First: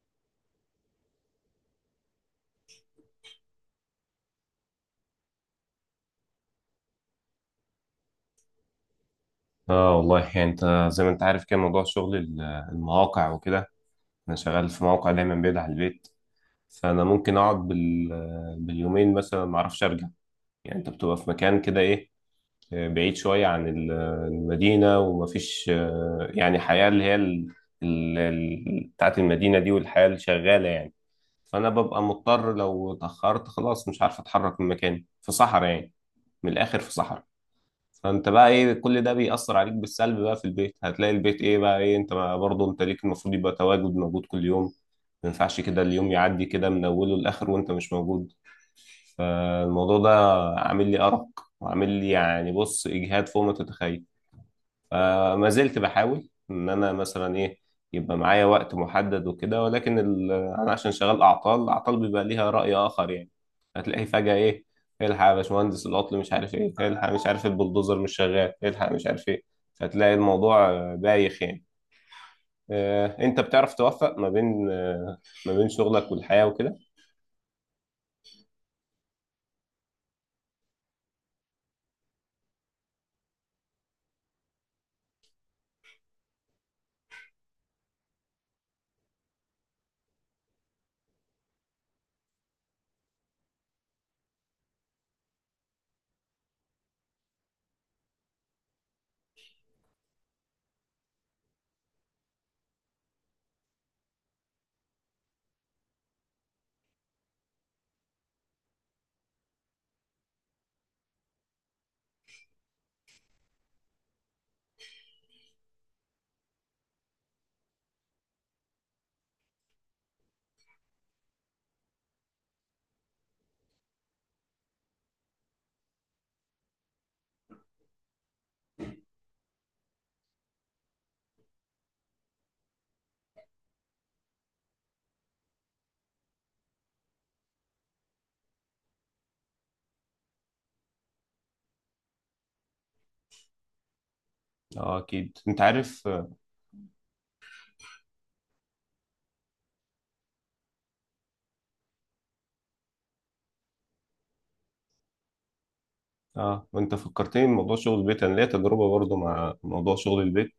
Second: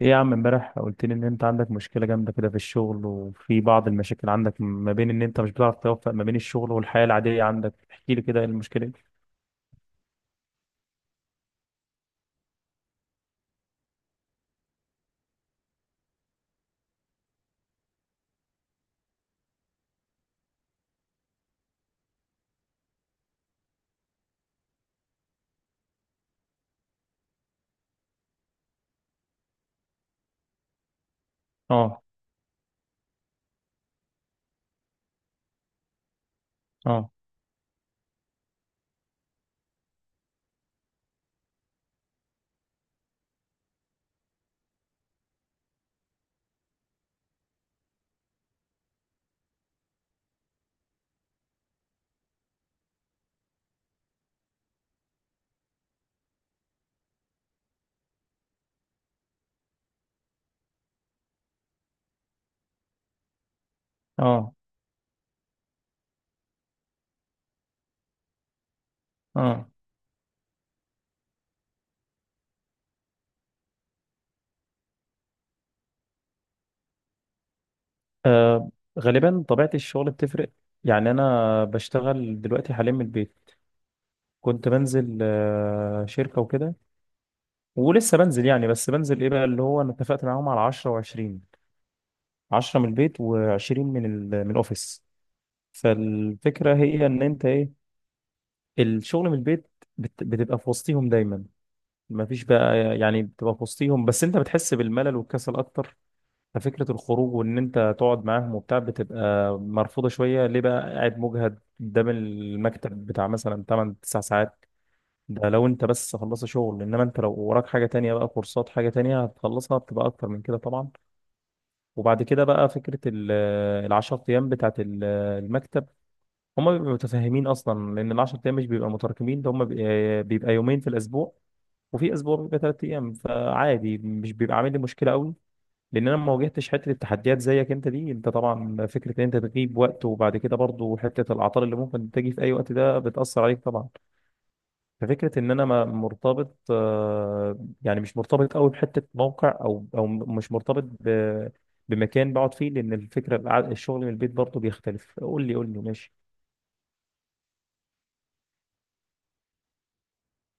ايه يا عم، امبارح قلت لي ان انت عندك مشكلة جامدة كده في الشغل، وفي بعض المشاكل عندك ما بين ان انت مش بتعرف توفق ما بين الشغل والحياة العادية عندك. احكي لي كده، ايه المشكلة دي؟ اه والله يعني انت زي ما انت عارف كده، موضوع شغل المواقع وكده. انا شغال في موقع دايما بعيد عن البيت، فانا ممكن اقعد باليومين مثلا ما اعرفش ارجع. يعني انت بتبقى في مكان كده، ايه، بعيد شويه عن المدينه، ومفيش يعني حياه اللي هي بتاعت المدينه دي والحياه اللي شغاله يعني. فانا اه. ببقى مضطر لو اتاخرت، خلاص مش عارف اتحرك من مكاني، في صحراء يعني. من الاخر، في اه. صحراء. فانت بقى، ايه، كل ده بيأثر عليك بالسلب. بقى في البيت هتلاقي البيت ايه بقى، ايه، انت بقى برضه انت ليك المفروض يبقى تواجد موجود كل يوم. ما ينفعش كده اليوم يعدي كده من اوله لاخره وانت مش موجود. فالموضوع ده عامل لي ارق، وعامل لي يعني، بص، اجهاد فوق ما تتخيل. فما زلت بحاول ان انا مثلا ايه، يبقى معايا وقت محدد وكده، ولكن انا عشان شغال اعطال، الاعطال بيبقى ليها راي اخر يعني. هتلاقيه فجاه، اه. ايه، الحق يا باشمهندس العطل مش عارف ايه، الحق مش عارف البلدوزر مش شغال، الحق مش عارف ايه. اه. فتلاقي الموضوع بايخ يعني. انت بتعرف توفق ما بين، ما بين شغلك والحياه وكده. آه، غالبا طبيعة الشغل بتفرق. يعني انا بشتغل دلوقتي حاليا من البيت. كنت بنزل شركة وكده، ولسه بنزل. يعني بس بنزل ايه بقى، اللي هو انا اتفقت معاهم على 10 و20. 10 من البيت و20 من من الاوفيس. فالفكرة هي ان انت ايه، الشغل من البيت بتبقى في وسطيهم دايما. ما فيش بقى، يعني بتبقى في وسطيهم، بس انت بتحس بالملل والكسل اكتر. ففكرة الخروج وان انت تقعد معاهم وبتاع بتبقى مرفوضة شوية. ليه بقى؟ قاعد مجهد قدام المكتب بتاع مثلا 8 9 ساعات. ده لو انت بس خلصت شغل، انما انت لو وراك حاجة تانية بقى، كورسات، حاجة تانية هتخلصها، بتبقى اكتر من كده طبعا. وبعد كده بقى فكرة الـ10 ايام بتاعت المكتب. هما بيبقوا متفاهمين اصلا، لان الـ10 ايام مش بيبقى متراكمين. ده هما بيبقى يومين في الاسبوع، وفي اسبوع بيبقى 3 ايام، فعادي مش بيبقى عامل لي مشكله قوي. لان انا ما واجهتش حته التحديات زيك انت دي. انت طبعا فكره ان انت تغيب وقت، وبعد كده برضو حته الاعطال اللي ممكن تجي في اي وقت، ده بتاثر عليك طبعا. اه اكيد ففكره ان انت انا ما عارف. مرتبط، يعني مش مرتبط قوي بحته موقع، او مش مرتبط بمكان بقعد فيه، لان الفكره الشغل من البيت برضو بيختلف. قول لي ماشي. اه، وانت فكرتني بموضوع شغل البيت. انا ليا تجربه برضو مع موضوع شغل البيت.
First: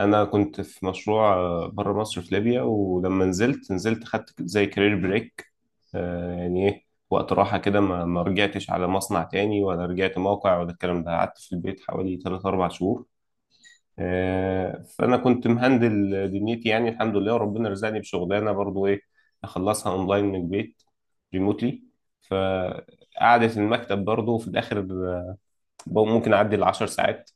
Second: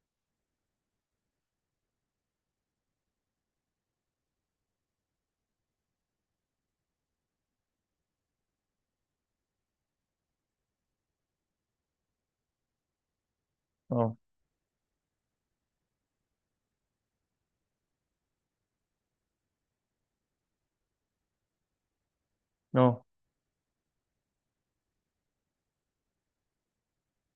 انا كنت في مشروع بره مصر في ليبيا، ولما نزلت نزلت خدت زي كارير بريك، آه، يعني ايه، وقت راحه كده. ما رجعتش على مصنع تاني، ولا رجعت موقع ولا الكلام ده. قعدت في البيت حوالي 3 4 شهور. اه. آه، فانا كنت مهندل دنيتي يعني، الحمد لله. وربنا رزقني بشغلانه برضو، ايه، اخلصها اونلاين من البيت، ريموتلي. ف اه. قعدة المكتب برضه في الآخر ممكن اعدي العشر ساعات.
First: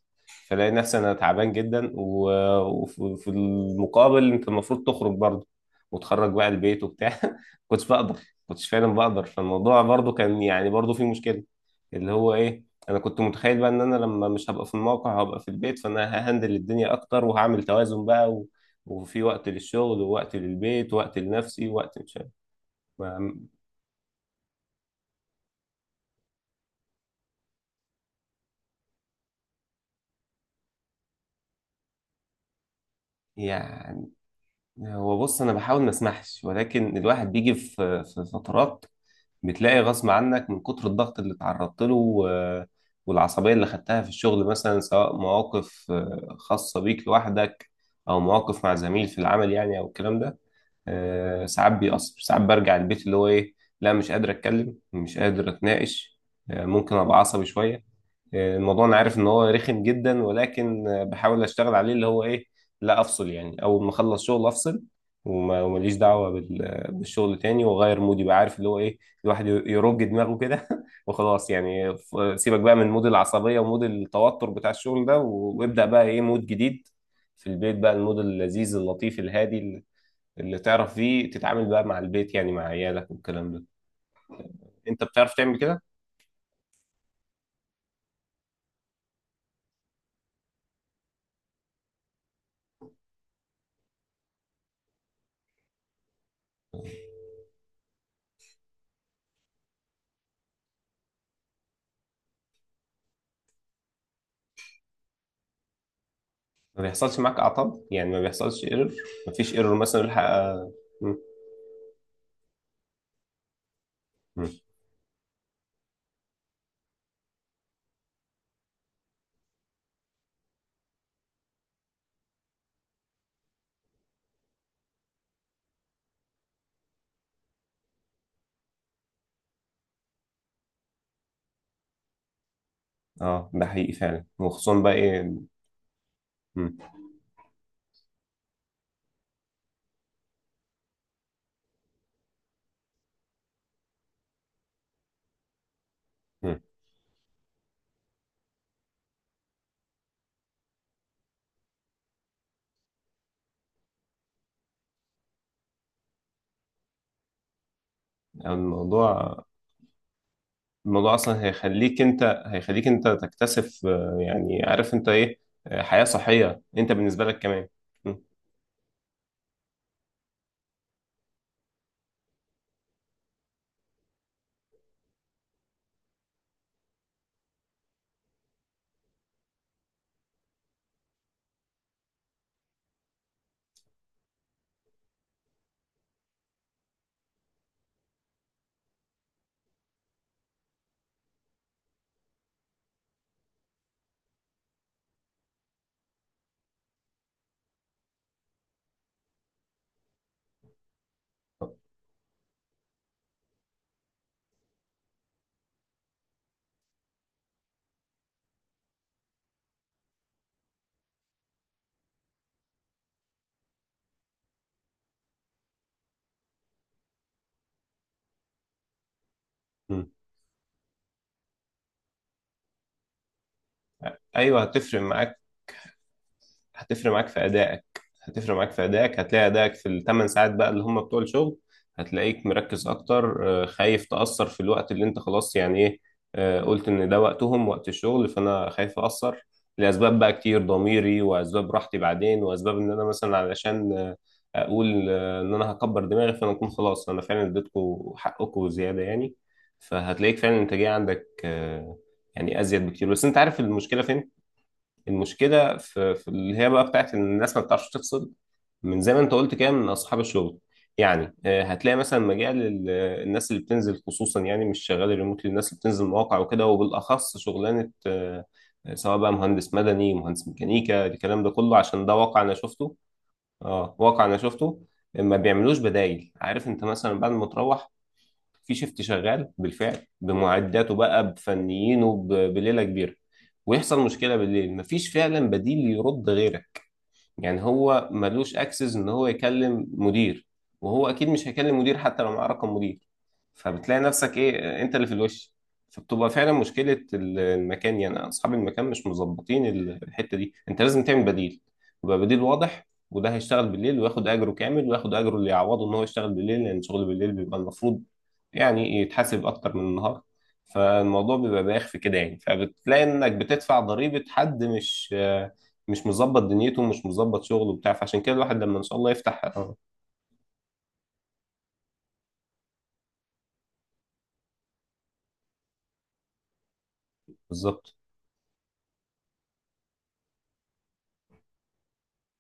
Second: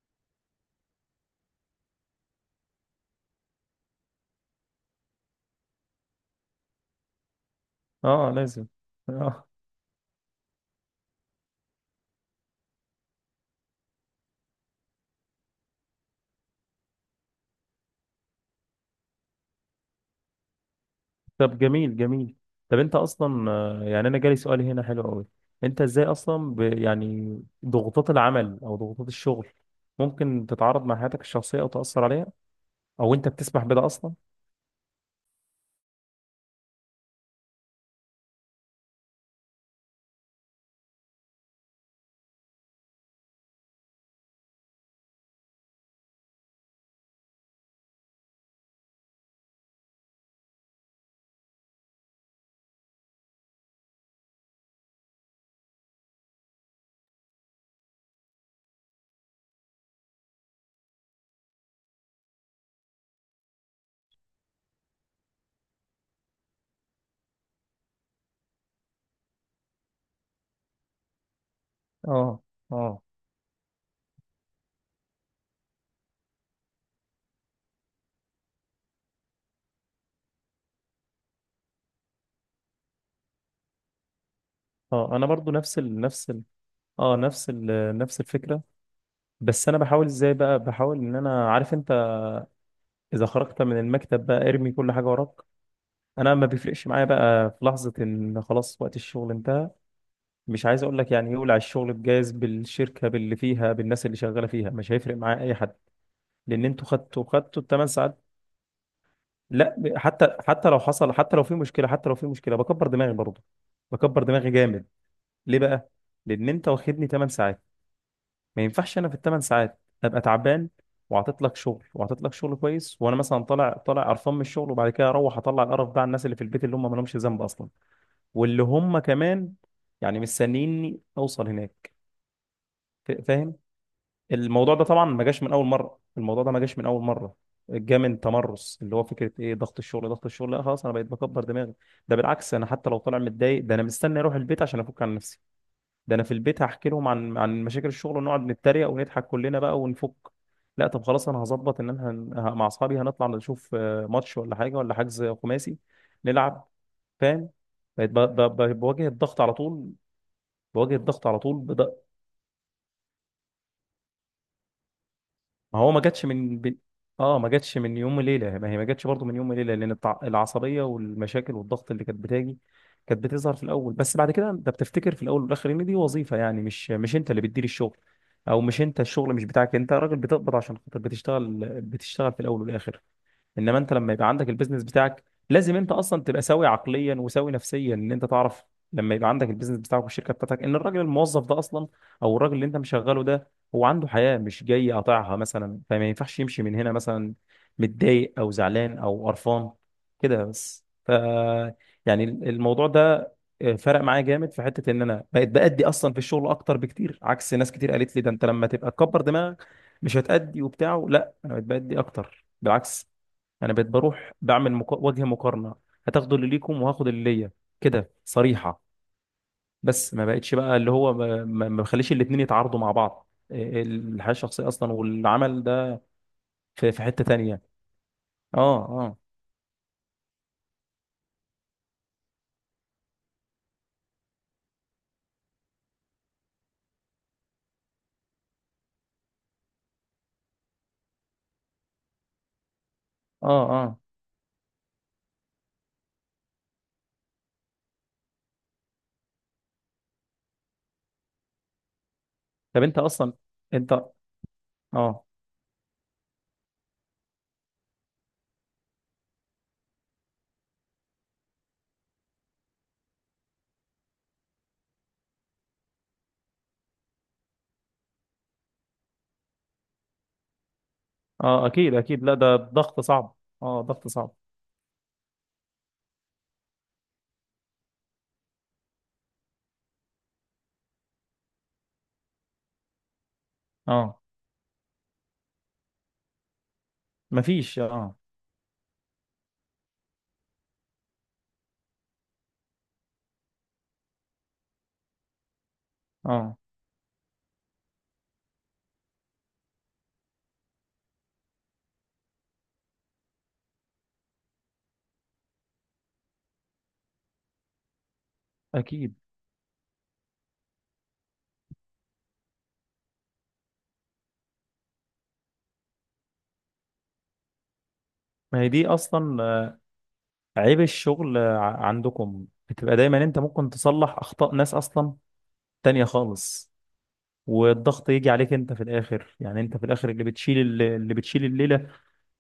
فلاقي نفسي انا تعبان جدا، وفي المقابل انت المفروض تخرج برضه وتخرج بقى البيت وبتاع. كنتش بقدر، اه. لازم. كنتش فعلا بقدر. اه. فالموضوع برضه كان يعني برضه فيه مشكلة، اللي هو ايه، انا كنت متخيل بقى ان انا لما مش هبقى في الموقع هبقى في البيت، فانا ههندل الدنيا اكتر وهعمل توازن بقى، وفي وقت للشغل ووقت للبيت ووقت طب لنفسي جميل ووقت مش عارف. جميل. طب انت ما- اصلا، يعني انا جالي سؤال هنا حلو قوي. انت ازاي اصلا يعني ضغوطات العمل او ضغوطات الشغل ممكن تتعارض مع حياتك الشخصيه او تاثر عليها، او انت بتسمح بده يعني اصلا؟ هو بص، انا بحاول ما اسمحش، ولكن الواحد بيجي في فترات بتلاقي غصب عنك من كتر الضغط اللي اتعرضت له، والعصبية اللي خدتها في الشغل، مثلا سواء مواقف خاصة بيك لوحدك أو مواقف مع زميل في العمل يعني أو الكلام ده. ساعات بيأثر. ساعات برجع البيت اللي هو ايه، لا مش قادر اتكلم، مش قادر اتناقش. ممكن ابقى عصبي شويه. الموضوع انا عارف ان هو رخم جدا، ولكن بحاول اشتغل عليه اللي هو ايه، لا افصل يعني. اول ما اخلص شغل افصل، ومليش دعوه بالشغل تاني، واغير مودي بقى، عارف، اللي هو ايه، الواحد يرج دماغه كده وخلاص يعني. اه. سيبك بقى من اه. مود العصبيه ومود التوتر بتاع الشغل ده، وابدا بقى ايه، مود جديد في البيت بقى، المود اللذيذ اللطيف الهادي اللي تعرف فيه تتعامل بقى مع البيت يعني، مع عيالك والكلام ده. انت اه. انا بتعرف برضو تعمل نفس كده؟ ال... نفس ال... اه نفس ال... نفس الفكره. بس انا بحاول ازاي بقى، بحاول ان انا عارف انت اذا خرجت من المكتب بقى ارمي كل حاجه وراك. انا ما بيفرقش معايا بقى في لحظه ان خلاص وقت الشغل انتهى، مش عايز اقول لك يعني يولع الشغل بجاز، بالشركه، باللي فيها، بالناس اللي شغاله فيها، مش هيفرق معاه اي حد. لان ما انتوا بيحصلش خدتوا معاك خدتوا اعطال؟ الثمان يعني ساعات ما بيحصلش ايرور؟ ما فيش ايرور لا، مثلا يلحق حتى آه، لو حصل، م- حتى لو في مشكله بكبر دماغي برضه. بكبر م. دماغي جامد. ليه بقى؟ لان انت واخدني 8 ساعات. ما ينفعش انا في الـ8 ساعات ابقى تعبان، وعطيت لك شغل كويس، وانا مثلا طالع قرفان من الشغل، وبعد كده اروح اطلع القرف ده على الناس اللي في البيت اللي هم ما لهمش ذنب اصلا، واللي هم كمان يعني مستنيني اوصل هناك. اه، فاهم. ده حقيقي فعلا، الموضوع وخصوصا ده بقى طبعا ما ايه. جاش من اول مره، الموضوع ده ما م- جاش من اول مره. جه من تمرس، اللي هو فكره ايه، ضغط الشغل. لا خلاص انا بقيت بكبر دماغي. ده بالعكس، انا حتى لو طالع متضايق، ده انا مستني اروح البيت عشان افك عن نفسي. ده انا في م. البيت هحكي لهم عن مشاكل الشغل، ونقعد نتريق ونضحك كلنا بقى، ونفك. لا، طب خلاص، انا هظبط ان انا مع اصحابي هنطلع نشوف ماتش ولا حاجه، ولا حجز خماسي نلعب. فاهم. بقيت يعني بواجه الموضوع، الضغط على طول. بواجه الموضوع الضغط على اصلا طول هيخليك انت، هيخليك انت تكتسب يعني عارف انت ايه، ما هو ما حياة جاتش صحية انت بالنسبة لك ما كمان. جاتش من م- يوم وليله. ما هي ما جاتش برضه من يوم وليله، لان العصبيه والمشاكل والضغط اللي كانت بتاجي كانت بتظهر في الاول. بس بعد كده انت بتفتكر في الاول والاخر ان دي وظيفه، يعني مش انت اللي بتدير الشغل، او مش انت، الشغل مش بتاعك، انت راجل بتقبض عشان خاطر بتشتغل في الاول والاخر. انما انت لما يبقى عندك البيزنس بتاعك، لازم انت اصلا تبقى سوي عقليا وسوي نفسيا، ان انت تعرف لما يبقى عندك البيزنس بتاعك والشركه بتاعتك، ان الراجل الموظف ده اصلا، او الراجل اللي انت مشغله ده، هو عنده حياه، مش جاي قاطعها مثلا، فما ينفعش يمشي من هنا مثلا متضايق او زعلان او قرفان كده. بس ف، يعني الموضوع ده فرق معايا جامد في حته ان انا بقيت بأدي اصلا في الشغل اكتر بكتير، عكس ناس كتير قالت لي ده انت لما تبقى تكبر دماغك مش هتأدي وبتاع. لا، انا بقيت بأدي اكتر بالعكس. انا بقيت بروح بعمل وجه مقارنه، هتاخدوا اللي ليكم وهاخد اللي ليا، كده صريحه. م. بس ما بقتش بقى اللي هو ما بخليش الاتنين يتعارضوا مع بعض، الحياه ايوه الشخصيه اصلا هتفرق معاك، والعمل ده. في هتفرق حته معاك في تانية. ادائك. هتفرق معاك اه. في اه. ادائك. هتلاقي ادائك في الثمان ساعات بقى اللي هم بتوع الشغل هتلاقيك مركز اكتر. خايف تاثر في الوقت اللي انت خلاص يعني ايه، قلت ان ده وقتهم، وقت الشغل، فانا خايف ااثر لاسباب بقى كتير، ضميري، واسباب راحتي بعدين، واسباب ان انا مثلا اه. علشان اه. اقول ان انا هكبر دماغي. فانا اكون خلاص انا فعلا اديتكم حقكم زياده يعني. فهتلاقيك فعلا الانتاجيه عندك يعني طب ازيد انت بكتير. بس اصلا، انت عارف انت. المشكله فين؟ اه. المشكله في اللي هي بقى بتاعت ان الناس ما بتعرفش تفصل. من زي ما انت قلت كده، من اصحاب الشغل يعني. هتلاقي مثلا مجال الناس اللي بتنزل، خصوصا يعني مش شغال ريموتلي، الناس اللي بتنزل مواقع وكده، وبالاخص شغلانه سواء بقى مهندس مدني، مهندس ميكانيكا، الكلام ده اه كله، اكيد عشان ده اكيد. لا واقع انا ده شفته. ضغط صعب. اه اه ضغط واقع صعب. انا شفته. ما بيعملوش بدايل. عارف انت، مثلا بعد ما تروح، في شيفت شغال بالفعل بمعداته بقى، بفنيينه، بليله كبيره، ويحصل اه مشكله بالليل، مفيش فعلا بديل يرد غيرك. يعني مفيش. هو اه. ملوش اكسس ان هو يكلم مدير، وهو اكيد مش هيكلم مدير حتى لو معاه رقم مدير. فبتلاقي نفسك ايه، انت اللي في الوش. فبتبقى فعلا اه مشكلة المكان يعني، اصحاب المكان مش مظبطين الحتة دي. انت لازم تعمل بديل، يبقى بديل واضح، وده هيشتغل بالليل وياخد اجره كامل، وياخد اجره اللي يعوضه ان هو يشتغل بالليل، لان شغل بالليل بيبقى المفروض يعني اكيد. يتحاسب اكتر من النهار. فالموضوع بيبقى بايخ في كده يعني. فبتلاقي انك بتدفع ضريبة حد مش مظبط دنيته ومش مظبط شغله وبتاع. فعشان كده الواحد ما هي لما ان دي شاء الله اصلا يفتح، اه عيب الشغل. عندكم بتبقى دايما انت ممكن تصلح اخطاء ناس اصلا تانية خالص، بالظبط. والضغط يجي عليك انت في الاخر. يعني انت في الاخر اللي بتشيل، الليله.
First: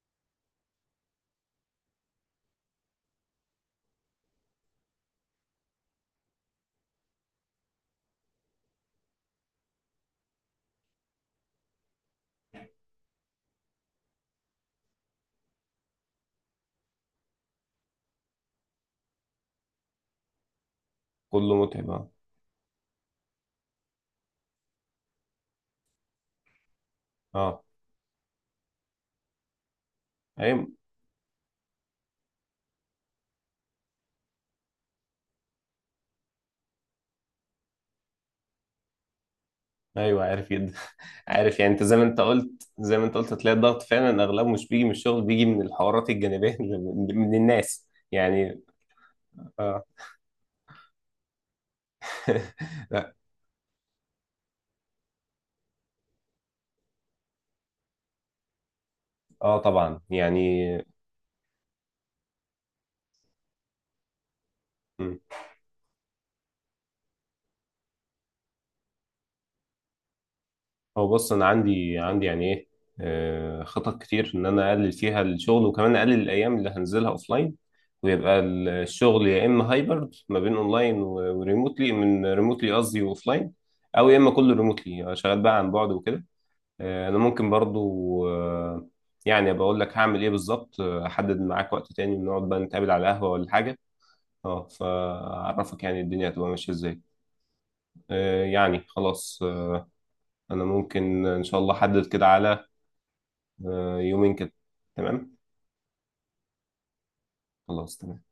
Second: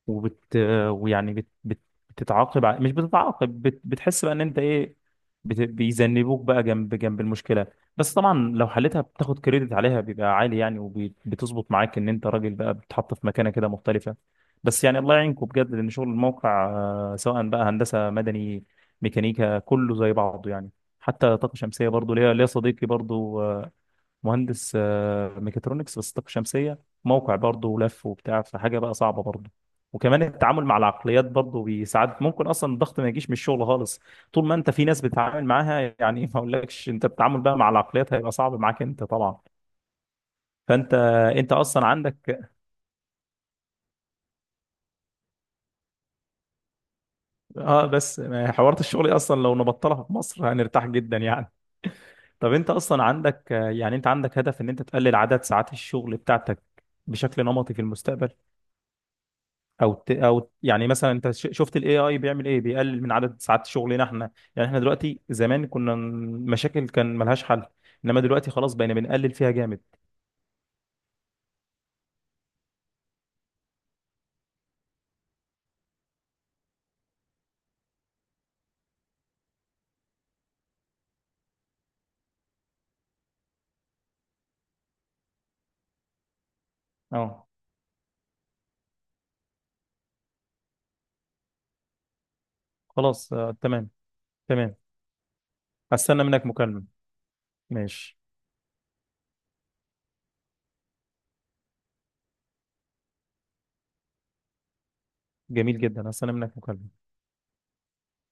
وبت، ويعني بتتعاقب ع- مش بتتعاقب بت... بتحس بقى ان انت ايه، بيذنبوك بقى جنب جنب المشكله. بس طبعا لو حلتها بتاخد كريدت عليها بيبقى عالي يعني، وبتظبط معاك ان انت راجل بقى بتتحط في مكانه كده مختلفه. بس يعني الله يعينكم بجد، لان شغل الموقع، سواء بقى هندسه مدني، ميكانيكا، كله زي بعضه يعني. حتى كله طاقه شمسيه متعب، اه. برضه ليا صديقي برضه مهندس ميكاترونكس بس طاقة شمسية، موقع اه، برضه ولف وبتاع، فحاجة بقى صعبة برضه. وكمان التعامل ايوه، مع العقليات برضه بيساعدك. ممكن اصلا الضغط ما يجيش من الشغل خالص، طول ما انت في ناس بتتعامل معاها. يعني ما اقولكش انت، التعامل بقى مع العقليات هيبقى صعب معاك انت طبعا. ايوه، عارف جدا. فانت انت عارف يعني، انت اصلا زي ما انت عندك، قلت، زي ما انت قلت، هتلاقي الضغط فعلا اغلبه مش بيجي من الشغل، بيجي من الحوارات الجانبيه اللي من اه، الناس بس يعني. حوارات الشغل اصلا لو اه. نبطلها في مصر هنرتاح جدا يعني. طب انت اصلا لا، عندك يعني انت عندك هدف ان انت تقلل عدد ساعات الشغل بتاعتك بشكل نمطي في المستقبل؟ اه او طبعا يعني. او يعني مثلا انت شفت الـAI بيعمل ايه، بيقلل من عدد ساعات شغلنا احنا. يعني احنا دلوقتي زمان كنا مشاكل كان ملهاش حل، انما دلوقتي خلاص بقينا بنقلل فيها جامد. هو بص، انا عندي يعني ايه، خطط كتير ان انا اقلل فيها الشغل، وكمان اقلل الايام اللي هنزلها اوفلاين، ويبقى الشغل يا اما هايبرد ما بين اونلاين وريموتلي، من ريموتلي قصدي، واوفلاين، او يا اما كله ريموتلي شغال بقى عن بعد وكده. انا اه. ممكن برضو يعني بقول لك هعمل ايه بالظبط. احدد معاك وقت تاني نقعد بقى نتقابل على قهوة خلاص ولا آه حاجة. تمام. اه تمام، فاعرفك يعني هستنى الدنيا منك هتبقى ماشية مكالمة. ازاي. ماشي. يعني خلاص، انا ممكن ان شاء الله احدد كده على يومين كده. تمام، جميل جدا، هستنى منك مكالمة. خلاص، تمام.